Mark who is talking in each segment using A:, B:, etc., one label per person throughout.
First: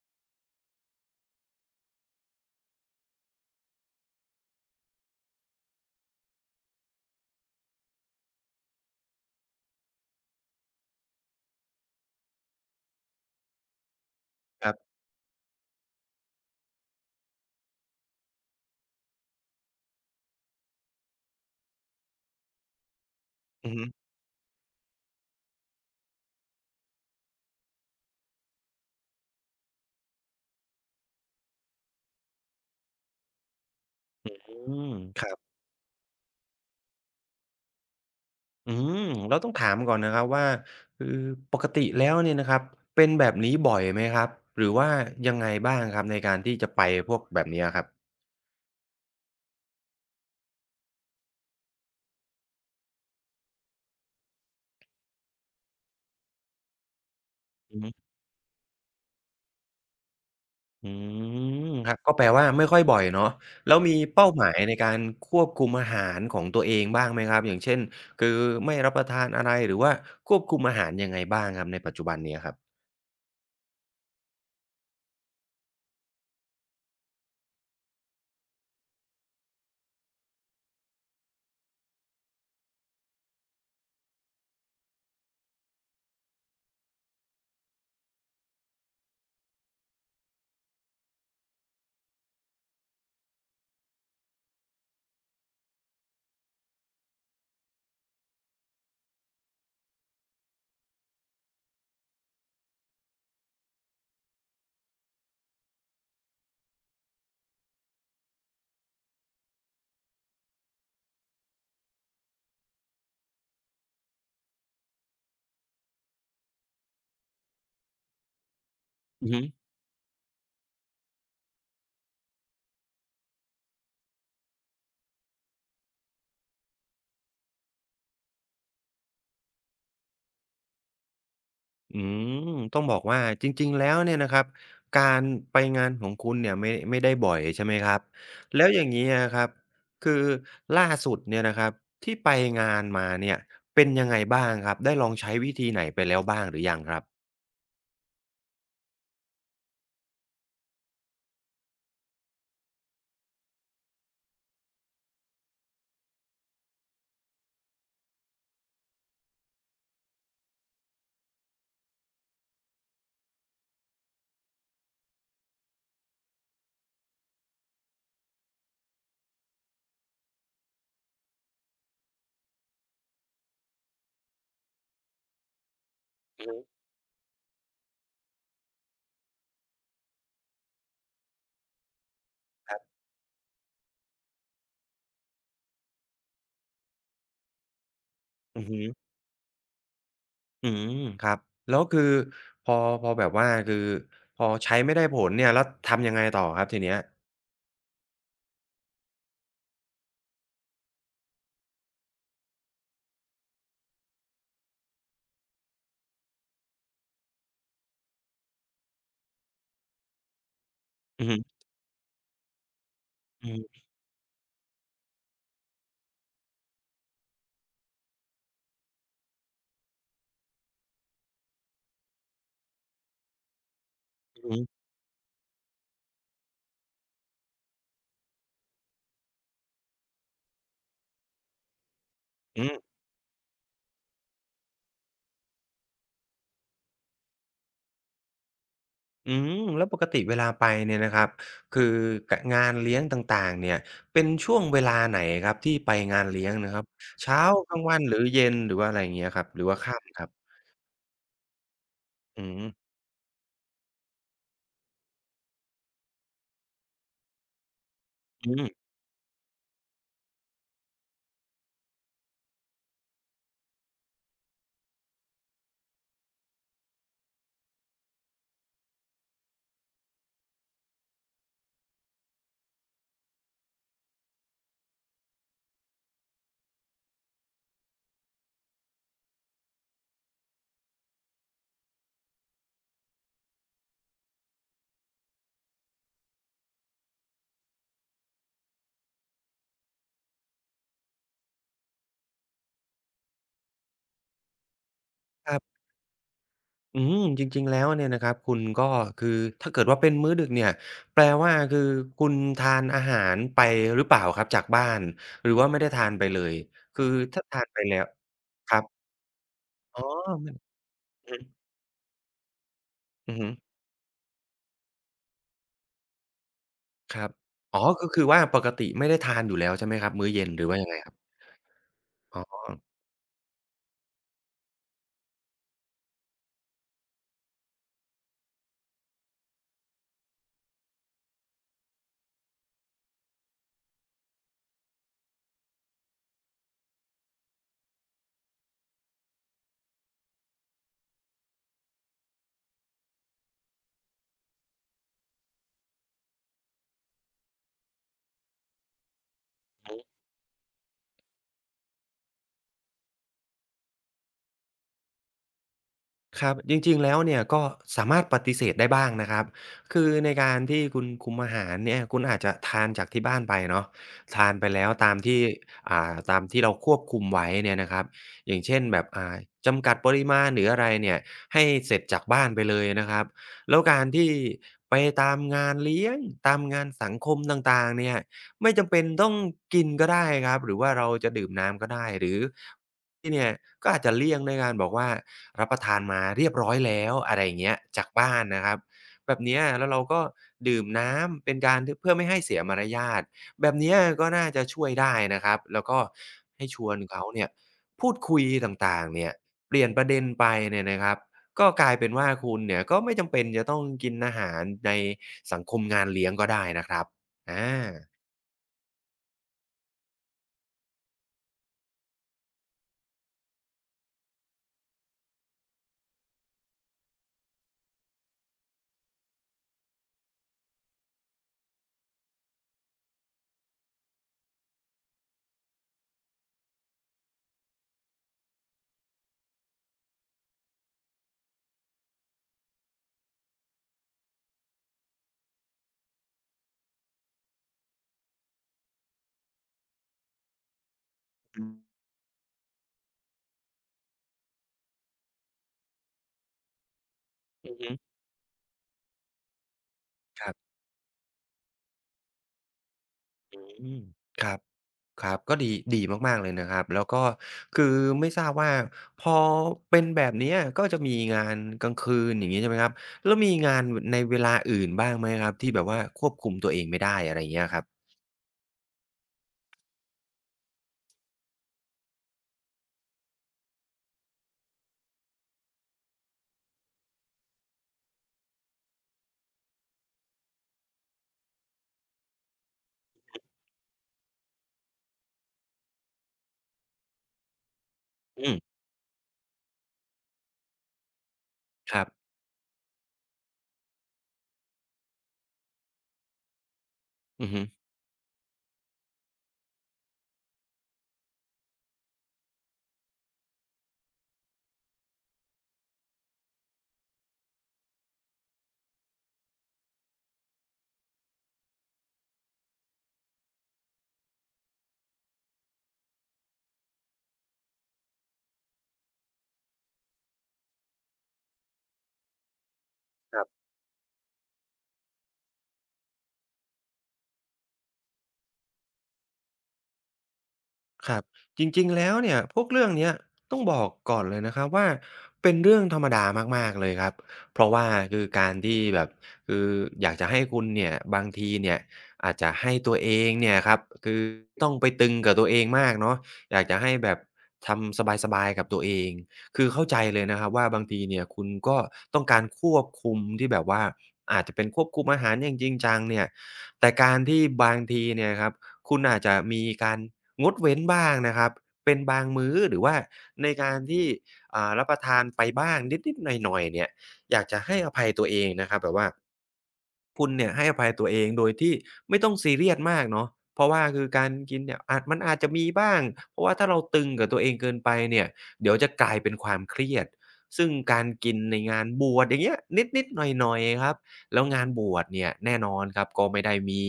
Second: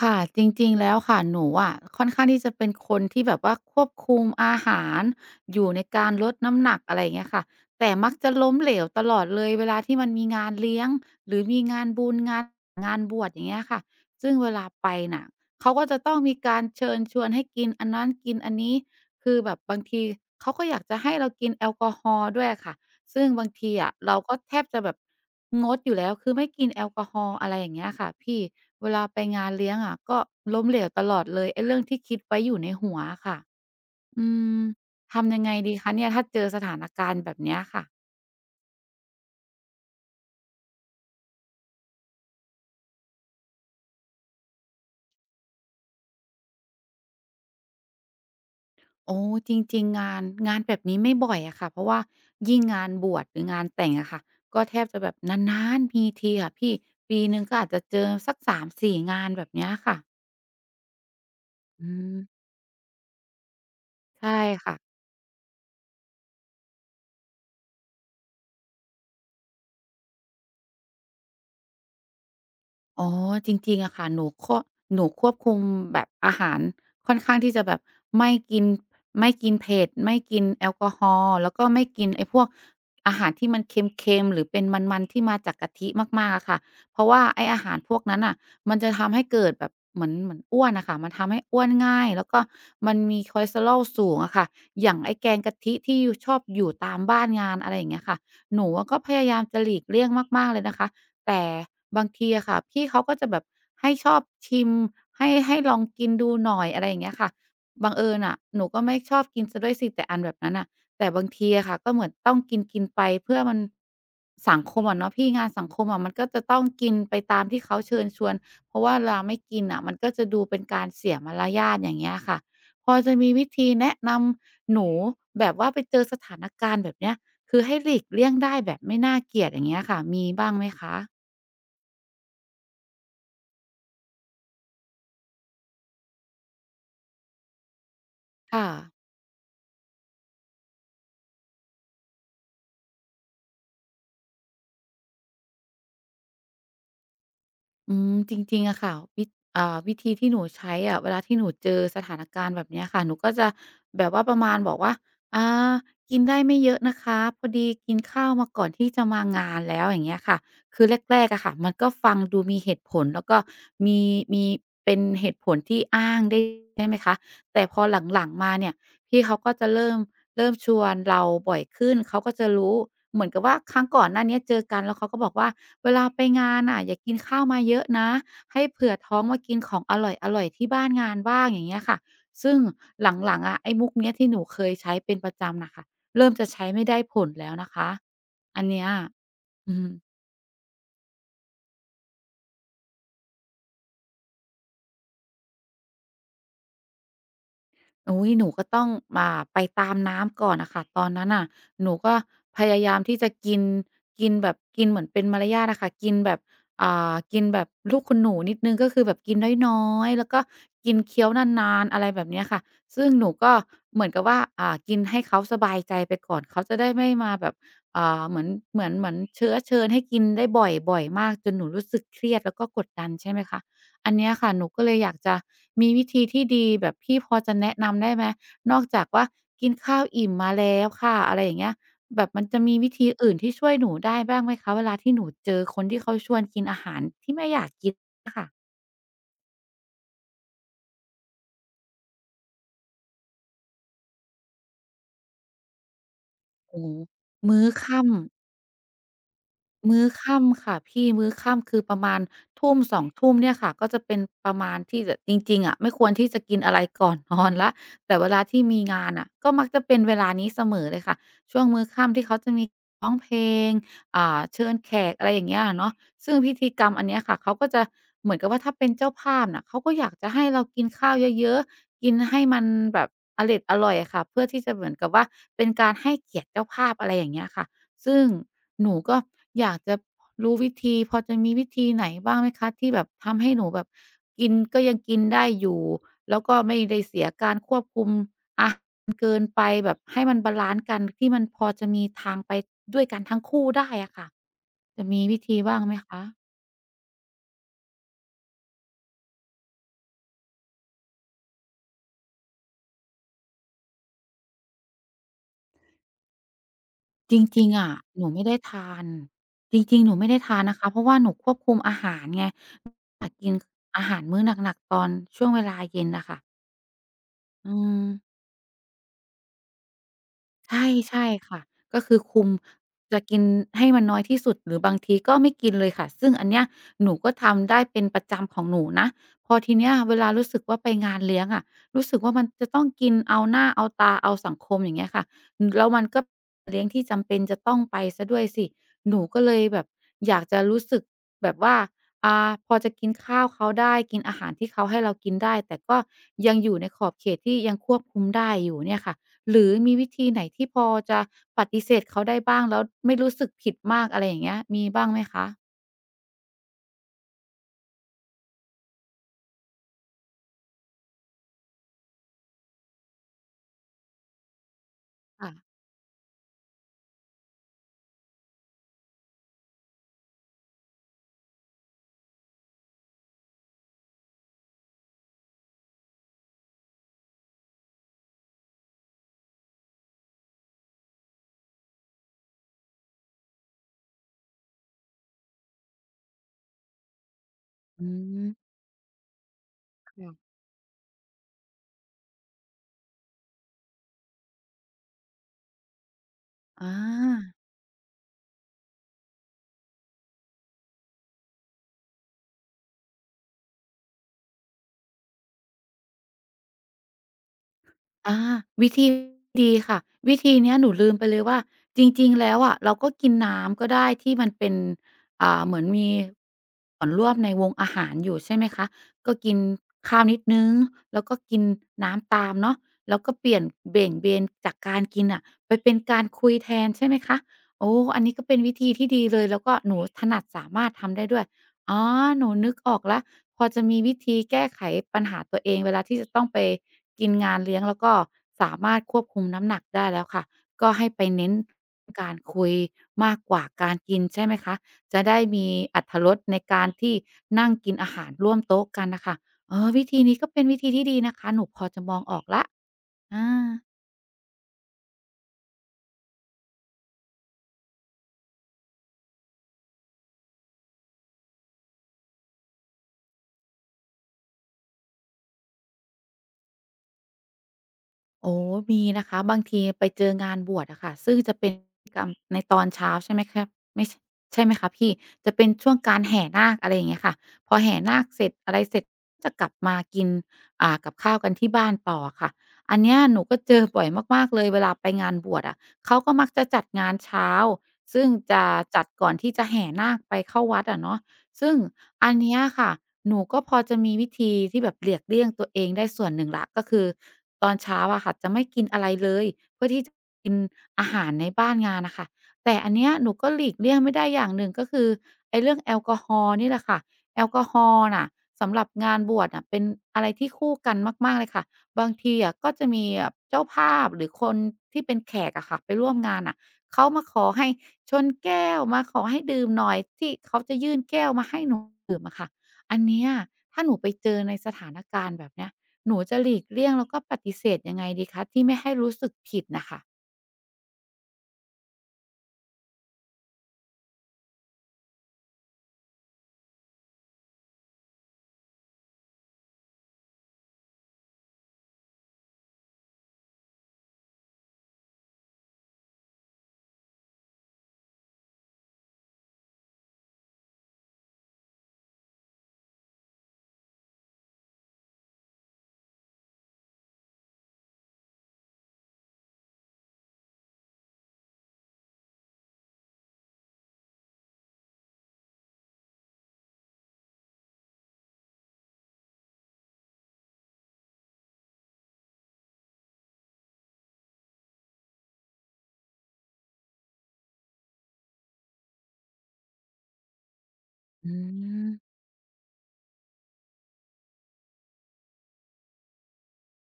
A: ค่ะจริงๆแล้วค่ะหนูอะค่อนข้างที่จะเป็นคนที่แบบว่าควบคุมอาหารอยู่ในการลดน้ำหนักอะไรอย่างเงี้ยค่ะแต่มักจะล้มเหลวตลอดเลยเวลาที่มันมีงานเลี้ยงหรือมีงานบุญงานบวชอย่างเงี้ยค่ะซึ่งเวลา
B: ครั
A: ไป
B: บ
A: น่ะเขาก็จะต้องมีการเชิญชวนให้กินอันนั้นกินอันนี้คือแบบบางทีเขาก็อยากจะให้เรากินแอลกอฮอล์ด้วยอะค่ะ ซึ่งบาง
B: อื
A: ที
B: อฮึ
A: อะเราก็แทบจะแบบงดอยู่แล้วคือไม่กินแอลกอฮอล์อะไรอย่างเงี้ยค่ะพี่เวลาไปงานเลี้ยงอะก็ล้มเหลวตลอดเลยไอ้เรื่องที่คิดไว้อยู่ในหัวอะค่ะอื
B: อื
A: ม
B: มครั
A: ทำ
B: บ
A: ยังไงดีคะเนี่ยถ้าเจอสถานการณ์แบบเนี้ยค่ะ
B: อืมแล้วต้องถามก่อนนะครับว่าคือปกติแล้วเนี่ยนะครับเป็นแบบนี้บ่อยไหมครับหรือว่ายังไงบ้างครับในการที่จะไปพวกแบบเนี้ยครับ
A: โอ้จริงๆงานแบบนี้ไม่บ่อยอะค่ะเพราะว่ายิ่งงานบวชหรืองานแต่งอะค่ะก็แทบจะแบบนานๆมีทีค่ะพี่ปีหนึ่งก็อาจ
B: อื
A: จะ
B: อฮึ
A: เจอสัก3-4งานแบบเนี้ยค่ะ
B: อืม
A: อื
B: ครับก็
A: ม
B: แปลว่าไม่ค่อยบ่อยเนาะแล้วมีเป้า
A: ใช่
B: หมายใน
A: ค่ะ
B: การควบคุมอาหารของตัวเองบ้างไหมครับอย่างเช่นคือไม่รับประทานอะไรหรือว่าควบคุมอาหารยังไงบ้างครับในปัจจุบันเนี้ยครับ
A: อ๋อจริงๆอะค่ะหนูควบคุมแบบอาหารค่อนข้างที่จะแบบไม่กินไม่กินเผ็ดไม่กินแอลกอฮอล์แล้วก็ไม่กินไอ้พวกอาหารที่มันเค็มๆหรือเป็นมันๆที่มาจากกะทิมากๆอะค่ะเพราะว่าไอ้อาหารพวกนั้นน่ะมันจะทำให้เกิดแบบเหมือนอ้วนอะค่ะมันทำให้อ้วนง่ายแล้วก็มันมีคอเลสเตอรอลสูงอะค่ะอย่างไอ้แกงกะทิที่อยู่ชอบอยู่ตามบ้านงานอะไรอย่างเงี้ยค่ะหนูอะก็พยายามจะหลีกเลี่ยงมากๆเลยนะคะ แต่บางทีอะค่ะพี่เขาก็จะแบบให้ชอบชิมให้ลองกินดูหน่อยอะไรอย่างเงี้ยค่ะบังเอิญน่ะหนูก็ไม่ชอบกินเสียด้วยสิแต่อันแบบนั้นน่ะแต่บางทีอะค่ะก็เหมือนต้องกินๆไปเพื่อมันสังคมอะเนาะพี่งานสังคมอะมันก็จะต้องกินไปตามที่เขาเชิญชวนเพราะว่าเวลา
B: อือ
A: ไม่
B: ฮึ
A: กินน่ะมันก็จะดูเป็นการเสียมารยาทอย่างเงี้ยค่ะพอจะมีวิธีแนะนำหนูแบบว่าไปเจอสถานการณ์แบบเนี้ยคือให้หลีกเลี่ยงได้แบบไม่น่าเกลียดอย่างเงี้ยค่ะมีบ้างไหมคะ
B: อืมต้องบอกว่าจริงๆแล้วเนี่ยนะครับการไปงานของคุณเนี่ยไม่ได้บ่อยใช่ไหมครับแล้
A: ค่ะ
B: วอย่างนี้อะครับคือล่าสุดเนี่ยนะครับที่ไปงานมาเนี่ยเป็นยังไงบ้างครับได้ลองใช้วิธีไหนไปแล้วบ้างหรือยังครับ
A: อืมจริงๆอะค่ะวิอ่าวิธีที่หนูใช้อะเวลาที่หนูเจอสถานการณ์แบบเนี้ยค่ะหนูก็จะแบบว่าประมาณบอกว่าอากินได้ไม่เยอะนะคะพอดีกินข้าวมาก่อนที่จะมางานแล้วอย่างเงี้ยค่ะคือแรกๆอะค่ะมันก็ฟังดูมีเหตุผลแล้วก็มีมีเป็นเหตุผลที่อ้างได้ใช่ไหมคะแต่พอหลังๆมาเนี่ย พี่เขาก็จะเริ่มชวนเราบ่อยขึ้นเขาก็จะรู้เหมือนกับว่าครั้งก่อนหน้าเนี้ยเจอกันแล้วเขาก็บอกว่าเวลาไปงานน่ะอย่ากินข้าวมาเยอะนะให้เผื่อท้องมากินของอร่อยๆที่บ้านงานบ้างอย่างเงี้ยค่ะซึ่งหลังๆอะไอ้มุกเนี้ยที่หนูเคยใช้เป็นประจำน่ะค่ะเริ่มจะใช้ไม่ได้ผลแล้วนะคะอั
B: อื
A: น
B: อฮึ
A: เนี้ยอืม
B: อืมครับแล้วคือพอพอแบบว่าคือพอใช้ไม่ได้ผลเนี่ยแล้วทำยังไงต่อครับทีเนี้ย
A: อุ๊ยหนูก็ต้องไปตามน้ำก่อนน่ะค่ะตอนนั้นน่ะหนูก็พยายามที่จะกินกินแบบกินเหมือนเป็นมารยาทอะค่ะกินแบบกินแบบลูกคุณหนูนิดหนึ่งก็คือแบบกินน้อยๆแล้วก็กินเคี้
B: อื
A: ย
B: อ
A: ว
B: ฮึ
A: นานๆอะไรแบบเนี้ยค่ะซึ่งหนู
B: อื
A: ก็
B: อ
A: เหมือนกับว่ากินให้เขาสบายใจไปก่อนเขาจะได้ไม่มาแบบอ่าเหมือนเหมือนเหมือนเชื้อเชิญให้กินได้บ่อยๆมากจนหนูรู้สึกเครียดแล้วก็กดดันใช่ไหมคะ อันเนี้ย
B: อือ
A: ค่ะหนูก็
B: ฮึ
A: เลยอยากจะมีวิธีที่ดีแบบพี่พอจะแนะนำได้ไหมนอกจากว่ากินข้าวอิ่มมาแล้วค่ะอะไรอย่างเงี้ยแบบมันจะ
B: อื
A: มี
B: ม
A: วิธีอื่นที่ช่วยหนูได้บ้างไหมคะเวลาที่หนูเจอคนที่เขาชวนกินอาหารที่ไม่อยากกินอะค่ะ
B: อืมแล้วปกติเวลาไปเนี่ยนะครับคือกะงานเลี้ยงต่างๆเนี่ยเป็นช่วงเวลาไหนครับที่ไปงานเลี้ยงนะค
A: โอ้
B: รับ
A: โฮ
B: เช้า
A: มื้อ
B: กลางวัน
A: ค่ำ
B: หรือเย็นหรือว่าอะไรอย่างเงี้ยครับหรือว่า
A: มื้อ
B: ค่ำครับ
A: ค่ำค่ะพี่มื้อค่ำคือประมาณ
B: อืม
A: ทุ่มสองทุ่มเนี่ยค่ะก็จะเป็นประมาณที่จะจริงๆอะไม่ควรที่จะกินอะไรก่อนนอนแล้ว แต่เวลา
B: อื
A: ที่
B: ม
A: มีงานน่ะก็มักจะเป็นเวลานี้เสมอเลยค่ะช่วงมื้อค่ำที่เขาจะมีร้องเพลงเชิญแขกอะไรอย่างเงี้ยอะเนาะซึ่งพิธีกรรมอันเนี้ยค่ะเขาก็จะเหมือนกับว่าถ้าเป็นเจ้าภาพน่ะเขาก็อยากจะให้เรากินข้าวเยอะๆกินให้มันแบบอเร็ดอร่อยอะค่ะเพื่อที่จะเหมือนกับว่าเป็นการให้เกียรติเจ้าภาพอะไรอย่างเงี้ยค่ะซึ่ง หนูก็อยากจะรู้วิธีพอจะมีวิธีไหนบ้างไหมคะที่แบบทำให้หนูแบบกินก็ยังกินได้อยู่แล้วก็ไม่ได้เสียการควบคุมอาหารเกินไปแบบให้มันบาลันซ์กันที่มันพอจะมีทางไปด้วยกันทั้งคู่ได้อะค่ะจะมีวิ
B: ค
A: ธี
B: รั
A: บ้าง
B: บ
A: ไหมคะ
B: อืมจริงๆแล้วเนี่ยนะครับคุณก็คือถ้าเกิดว่าเป็นมื้อดึกเนี่ยแปลว่าคือคุณทานอาหารไปหรือเปล่าครับจากบ้านหรือว่าไม่ได้ทานไปเลยคือ
A: จ
B: ถ้าทา
A: ริ
B: น
A: งๆ
B: ไป
A: อะ
B: แล้ว
A: หนูไม่ได้
B: ครับ
A: ทานจริ
B: อ๋
A: ง
B: อ
A: ๆหนูไม่ได้
B: มัน
A: ทานนะคะเพราะว่าหนู
B: อือฮึ
A: ควบคุมอาหารไงแต่
B: อือฮึ
A: กินอาหารมื้อหนักๆตอนช่วงเวลาเย็นน่ะค่ะ
B: ครับ
A: อื
B: อ๋อ ก็คือ
A: ม
B: ว่าปกติไม่ได้ทานอยู่แล้วใช่ไหมครับมื้อเย็นหรือว่า
A: ใช่
B: ยังไงครับ
A: ใช่ค่ะก็คือ
B: อ๋
A: คุม
B: อ
A: จะกินให้มันน้อยที่สุดหรือบางทีก็ไม่กินเลยค่ะซึ่งอันเนี้ยหนูก็ทำได้เป็นประจำของหนูนะพอทีเนี้ยเวลารู้สึกว่าไปงานเลี้ยงอะรู้สึกว่ามันจะต้องกินเอาหน้าเอาตาเอาสังคมอย่างเงี้ยค่ะอือแล้วมันก็เลี้ยงที่จำเป็นจะต้องไปเสียด้วยสิหนูก็เลยแบบอยากจะรู้สึกแบบว่าพอจะกินข้าวเขาได้กินอาหารที่เขาให้เรากินได้แต่ก็ยังอยู่ในขอบเขตที่ยังควบคุมได้อยู่เนี่ยค่ะ หรือมีวิธีไหนที่พอจะปฏิเสธเขาได้บ้างแล้วไม่รู้สึกผิดมากอะไรอย่างเงี้ยมีบ้างไหมคะ
B: ครับจริงๆแล้วเนี่ยก็สามารถปฏิเสธได้บ้างนะครับคือในการที่คุณคุมอาหารเนี่ยคุณอาจจะทานจากที่บ้านไปเนาะทานไปแล้วตามที่
A: ค่ะ
B: ตามที่เราควบคุมไว้เนี่ยนะครับอย่างเช่นแบบอ่าจำกัดปริมาณหรืออะไรเนี่ยให้เสร็จจากบ้านไปเลยนะครับแล้วการที่ไปตามงานเลี้ยงตามงานสังคมต่างๆเนี่ยไม่จำเป็นต้องกินก็ได้ครับหรือว่าเราจะดื่มน้ำก็ได้หรือ ที่เนี่ยก็อาจจะเลี่ยงในการบอกว่ารับประทานมาเรียบร้อยแล้วอะไรอย่างเงี้ยจา
A: อื
B: กบ้าน
A: ม
B: นะครับแบบเนี้ยแล้วเราก็
A: ค่ะ
B: ดื่มน้ำเป็นการทเพื่อไม่ให้เสียมารยาทแบบเนี้ยก็น่าจะช่วยได้นะครับแล้วก็ให้ชว
A: อา
B: นเขาเนี่ยพูดคุยต่างๆเนี่ยเปลี่ยนประเด็นไปเนี่ยนะครับก็กลายเป็นว่าคุณเนี่ยก็ไม่จำเป็นจะต้องกินอาหารในสังคมงานเลี้ยงก็ได้นะครับอา
A: อาวิธีดีค่ะวิธีเนี้ยหนูลืมไปเลยว่าจริงๆแล้วอะเราก็กินน้ำก็ได้ที่มันเป็นเหมือนมีส่วนร่วมในวงอาหารอยู่ใช่ไหมคะก็กินข้าวนิดหนึ่งแล้วก็กินน้ำตามเนาะแล้วก็เปลี่ยนเบี่ยงเบนจากการกินน่ะไปเป็นการคุยแทนใช่ไหมคะโอ้อันนี้ก็เป็นวิธีที่ดีเลยแล้วก็หนูถนัดสามารถทำได้ด้วยอ๋อหนูนึกออกแล้วพอจะมีวิธีแก้ไขปัญหาตัวเองเวลาที่จะต้องไป กินงานเลี้ยงแล้วก็สามารถควบคุมน้ำหนักได้แล้วค่ะก็ให้ไปเน้นการคุยมากกว่าการกินใช่ไหมคะจะได้มีอรรถรสในการที่นั่ง
B: อือฮึ
A: กินอาหารร่วมโต๊ะกันน่ะค่ะเออวิธีนี้
B: ค
A: ก็
B: รั
A: เป็น
B: บ
A: วิธีที่ดีนะคะหนูพอจะมองออกแล้ว
B: อ
A: อา
B: ืมครับ ครับก็ดีดีมากๆเลยนะครับแล้วก็คือไม่ทราบว่าพอเป็นแบบเนี้ยก็จะมีงานกลางคืนอย่างงี้ใช่ไหมครับแล้วมีงานวในเวลาอื่นบ้างไหมครับที่แบบว่าควบคุมตัวเองไม่ได้อะไรอย่างเงี้ยครับ
A: โอ้มีนะคะบางทีไปเจองานบวชอะค่ะซึ่งจะเป็นกรรมในตอนเช้าใช่ไหมครับไม่ใชใช่ไหมคะพี่จะเป็นช่วงการแห่นาคอะไรอย่างเงี้ยค่ะพอแห่นาคเสร็จอะไรเสร็จจะกลับมากินกับข้าวกันที่บ้านต่ออะค่ะอันเนี้ยหนูก็เจอบ่อยมากๆเลยเวลาไปงานบวชอะเขาก็มักจะจัดงานเช้าซึ่ง
B: อืม
A: จะจัดก่อนที่จะแห่นาคไปเข้าวัดอะเนาะ ซึ่ง
B: ครั
A: อั
B: บ
A: นเนี้ยค่ะหนูก็พอจะมีวิธีที่แบบเลียกเลี่ยงตัวเองได้ส่วนหนึ่งละก็คือ
B: อือฮึ
A: ตอนเช้าอะค่ะจะไม่กินอะไรเลยเพื่อที่จะกินอาหารในบ้านงานน่ะค่ะแต่อันเนี้ยหนูก็หลีกเลี่ยงไม่ได้อย่างหนึ่งก็คือไอ้เรื่องแอลกอฮอล์นี่แหละค่ะแอลกอฮอล์น่ะสำหรับงานบวชน่ะเป็นอะไรที่คู่กันมากๆเลยค่ะบางทีอะก็จะมีแบบเจ้าภาพหรือคนที่เป็นแขกอะค่ะไปร่วมงานน่ะเขามาขอให้ ชนแก้วมาขอให้ดื่มหน่อยที่เขาจะยื่นแก้วมาให้หนูดื่มอะค่ะ อันเนี้ยถ้าหนูไปเจอในสถานการณ์แบบเนี้ยหนูจะหลีกเลี่ยงแล้วก็ปฏิเสธยังไงดีคะที่ไม่ให้รู้สึกผิดน่ะค่ะ
B: ครับจริงๆแล้วเนี่ยพวกเรื่องเนี้ยต้องบอกก่อนเลยนะครับว่าเป็นเรื่องธรรมดามากๆเลยครับเพราะว่าคือการที่แบบคืออยากจะให้คุณเนี่ยบางทีเนี่ยอาจจะให้ตัวเองเนี่ยครับคือต้องไปตึงกับตัวเองมากเนาะอยากจะให้แบบทำสบายๆกับตัวเองคือเข้าใจเลยนะครับว่าบางทีเนี่ยคุณก็ต้องการควบคุมที่แบบว่าอาจจะเป็นควบคุมอาหารอย่างจริงจังเนี่ยแต่การที่บางทีเนี่ยครับคุณอาจจะมีการ งดเว้นบ้างนะครับเป็นบางมื้อหรือว่าในการที่อ่ารับประทานไปบ้างนิดๆหน่อยๆเนี่ยอยากจะให้อภัยตัวเองนะครับแบบว่าคุณเนี่ยให้อภัยตัวเองโดยที่ไม่ต้องซีเรียสมากเนาะเพราะว่าคือการกินเนี่ยอาจมันอาจจะมีบ้างเพราะว่าถ้าเราตึงกับตัวเองเกินไปเนี่ยเดี๋ยวจะกลายเป็นความเครียดซึ่งการ
A: อื
B: กินในงานบ
A: ม
B: วชอย่างเงี้ยนิดๆหน่อยๆครับ แล้วงานบวชเนี่ยแน่นอนครับก็ไม่ได้มี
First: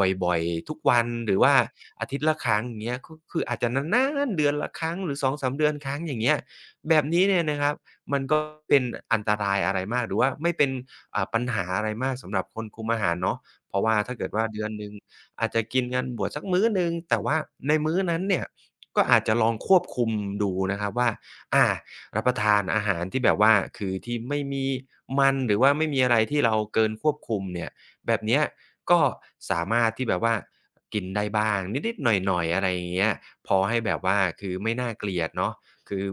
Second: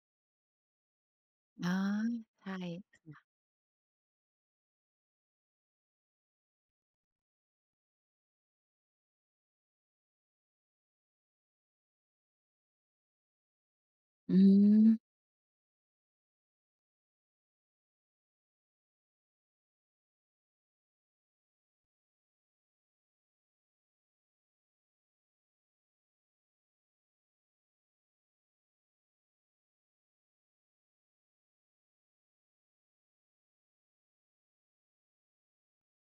B: บ่อยๆทุกวันหรือว่า
A: อ๋อา
B: อาทิตย์ละค
A: ใช่
B: รั้งอย่างเงี้ยก็คืออาจจะนานๆเดือนละครั้งหรือสองสามเดือนครั้งอย่างเงี้ยแบบนี้เนี่ยนะครับมันก็เป็นอันตรายอะไรมากหรือว่าไม่เป็นอ่าปัญหาอะไรมากสำหรับคนคุมอาหารเนาะเพราะว่าถ้าเกิด
A: อื
B: ว่าเดือน
A: ม
B: หนึ่งอาจจะกินงานบวชสักมื้อหนึ่งแต่ว่าในมื้อนั้นเนี่ยก็อาจจะลองควบคุมดูนะครับว่าอา รับประทานอาหารที่แบบว่าคือที่ไม่มีมันหรือว่าไม่มีอะไรที่เราเกินควบคุมเนี่ยแบบเนี้ยก็สามารถที่แบบว่ากินได้บ้างนิดๆหน่อยๆอะไรอย่างเงี้ยพอให้แบบว่าคือไม่น่าเกลียดเนาะคือ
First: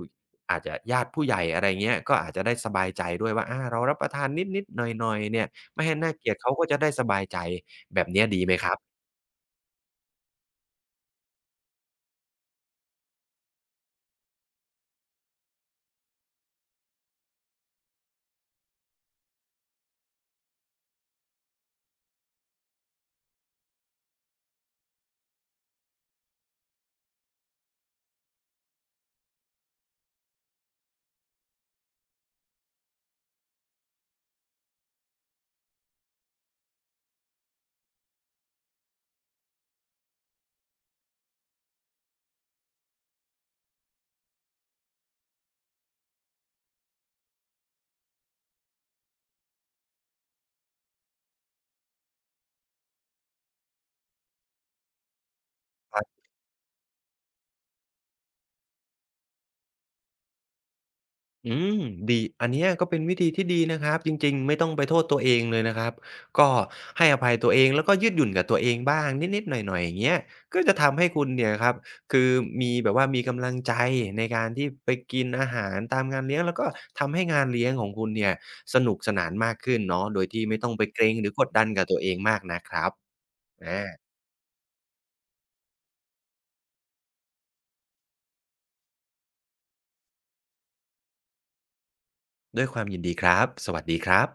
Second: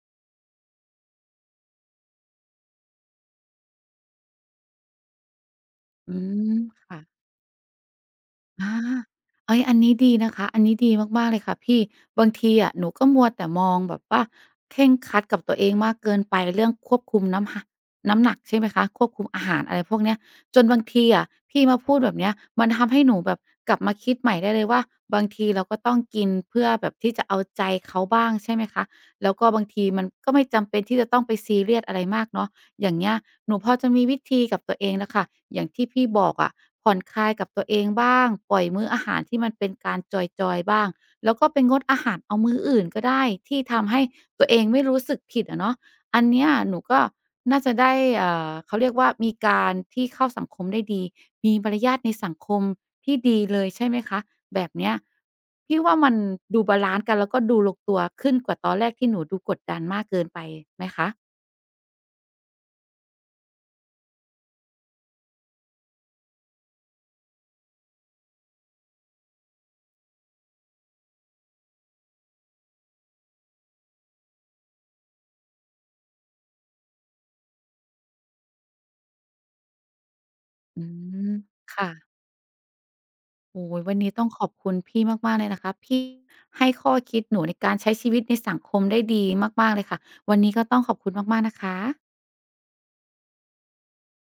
B: อาจจะญาติผู้ใหญ่อะไรเงี้ยก็อาจจะได้สบายใจด้วยว่าอาเรารับประทานนิดๆหน่อยๆเนี่ยไม่ให้
A: อื
B: น่าเกลียด
A: ม
B: เขาก็จะได้
A: ค่ะ
B: สบายใจแบบเนี้ยดีไหมค
A: อา
B: รับ
A: เฮ้ยอันนี้ดีนะคะอันนี้ดีมากๆเลยค่ะพี่บางทีอะหนูก็มัวแต่มองแบบว่าเคร่งครัดกับตัวเองมากเกินไปเรื่องควบคุมน้ำหะน้ำหนักใช่ไหมคะควบคุมอาหารอะไรพวกเนี้ยจนบางทีอะพี่มาพูดแบบเนี้ยมันทำให้หนูแบบกลับมาคิดใหม่ได้เลยว่าบางทีเราก็ต้องกินเพื่อแบบที่จะเอาใจเขาบ้างใช่ไหมคะแล้วก็บางทีมันก็ไม่จำเป็นที่จะต้องไปซีเรียสอะไรมากเนาะ อย่างเงี้ยหนูพอจะมีวิธีกับตัวเองนะคะอย่างที่พี่บอกอะะผ่อนคลายกับตัวเองบ้างปล่อยมื้ออาหารที่มันเป็นการจอยๆบ้างแล้วก็เป็นงดอาหารเอามื้ออื่นก็ได้ที่ทำให้ตัวเองไม่รู้สึกผิดอะเนาะอันเนี้ยหนูก็น่าจะได้เอ่าเขาเรียกว่ามีการที่เข้าสังคมได้ดีมีมารยาทในสังคมที่ดีเลยใช่ไหมคะแบบเนี้ยพี่ว่ามันดูบาลานซ์กันแล้วก็ดูลงตัวขึ้นกว่าตอนแรกที่หนูดูกดดันมากเกินไปไหมคะ
B: อืมดีอันเนี้ยก็เป็นวิธีที่ดีนะครับจริงๆไม่ต้องไปโทษตัวเองเลยนะครับก็ให้อภัยตัวเองแล้วก็ยืดหยุ่นกับตัวเองบ้างนิดๆหน่อยๆอย่างเงี้ยก็จะทำให้คุณเนี่ยครับคือมีแบบว่ามีกำลังใจในการที่ไปกินอาหารตามงานเลี้ยงแล้วก็ทำให้งานเลี้ยงของคุณเนี่ยสนุกสนานมากขึ้นเนาะโดยที่ไม่ต้อง
A: อื
B: ไปเกรงหรื
A: ม
B: อกดดันกับตัวเอ
A: ค่ะ
B: งมากนักครับ
A: โอ้โฮ
B: อา
A: วันนี้ต้องขอบคุณพี่มากๆเลยนะคะพี่ให้ข้อคิดหนูในการใช้ชีวิตในสังคมได้ดีมากๆเลยค่ะวันนี้ก็ต้องขอบคุณมากๆนะคะ
B: ด้วยความยินดีครับสวัสดีครับ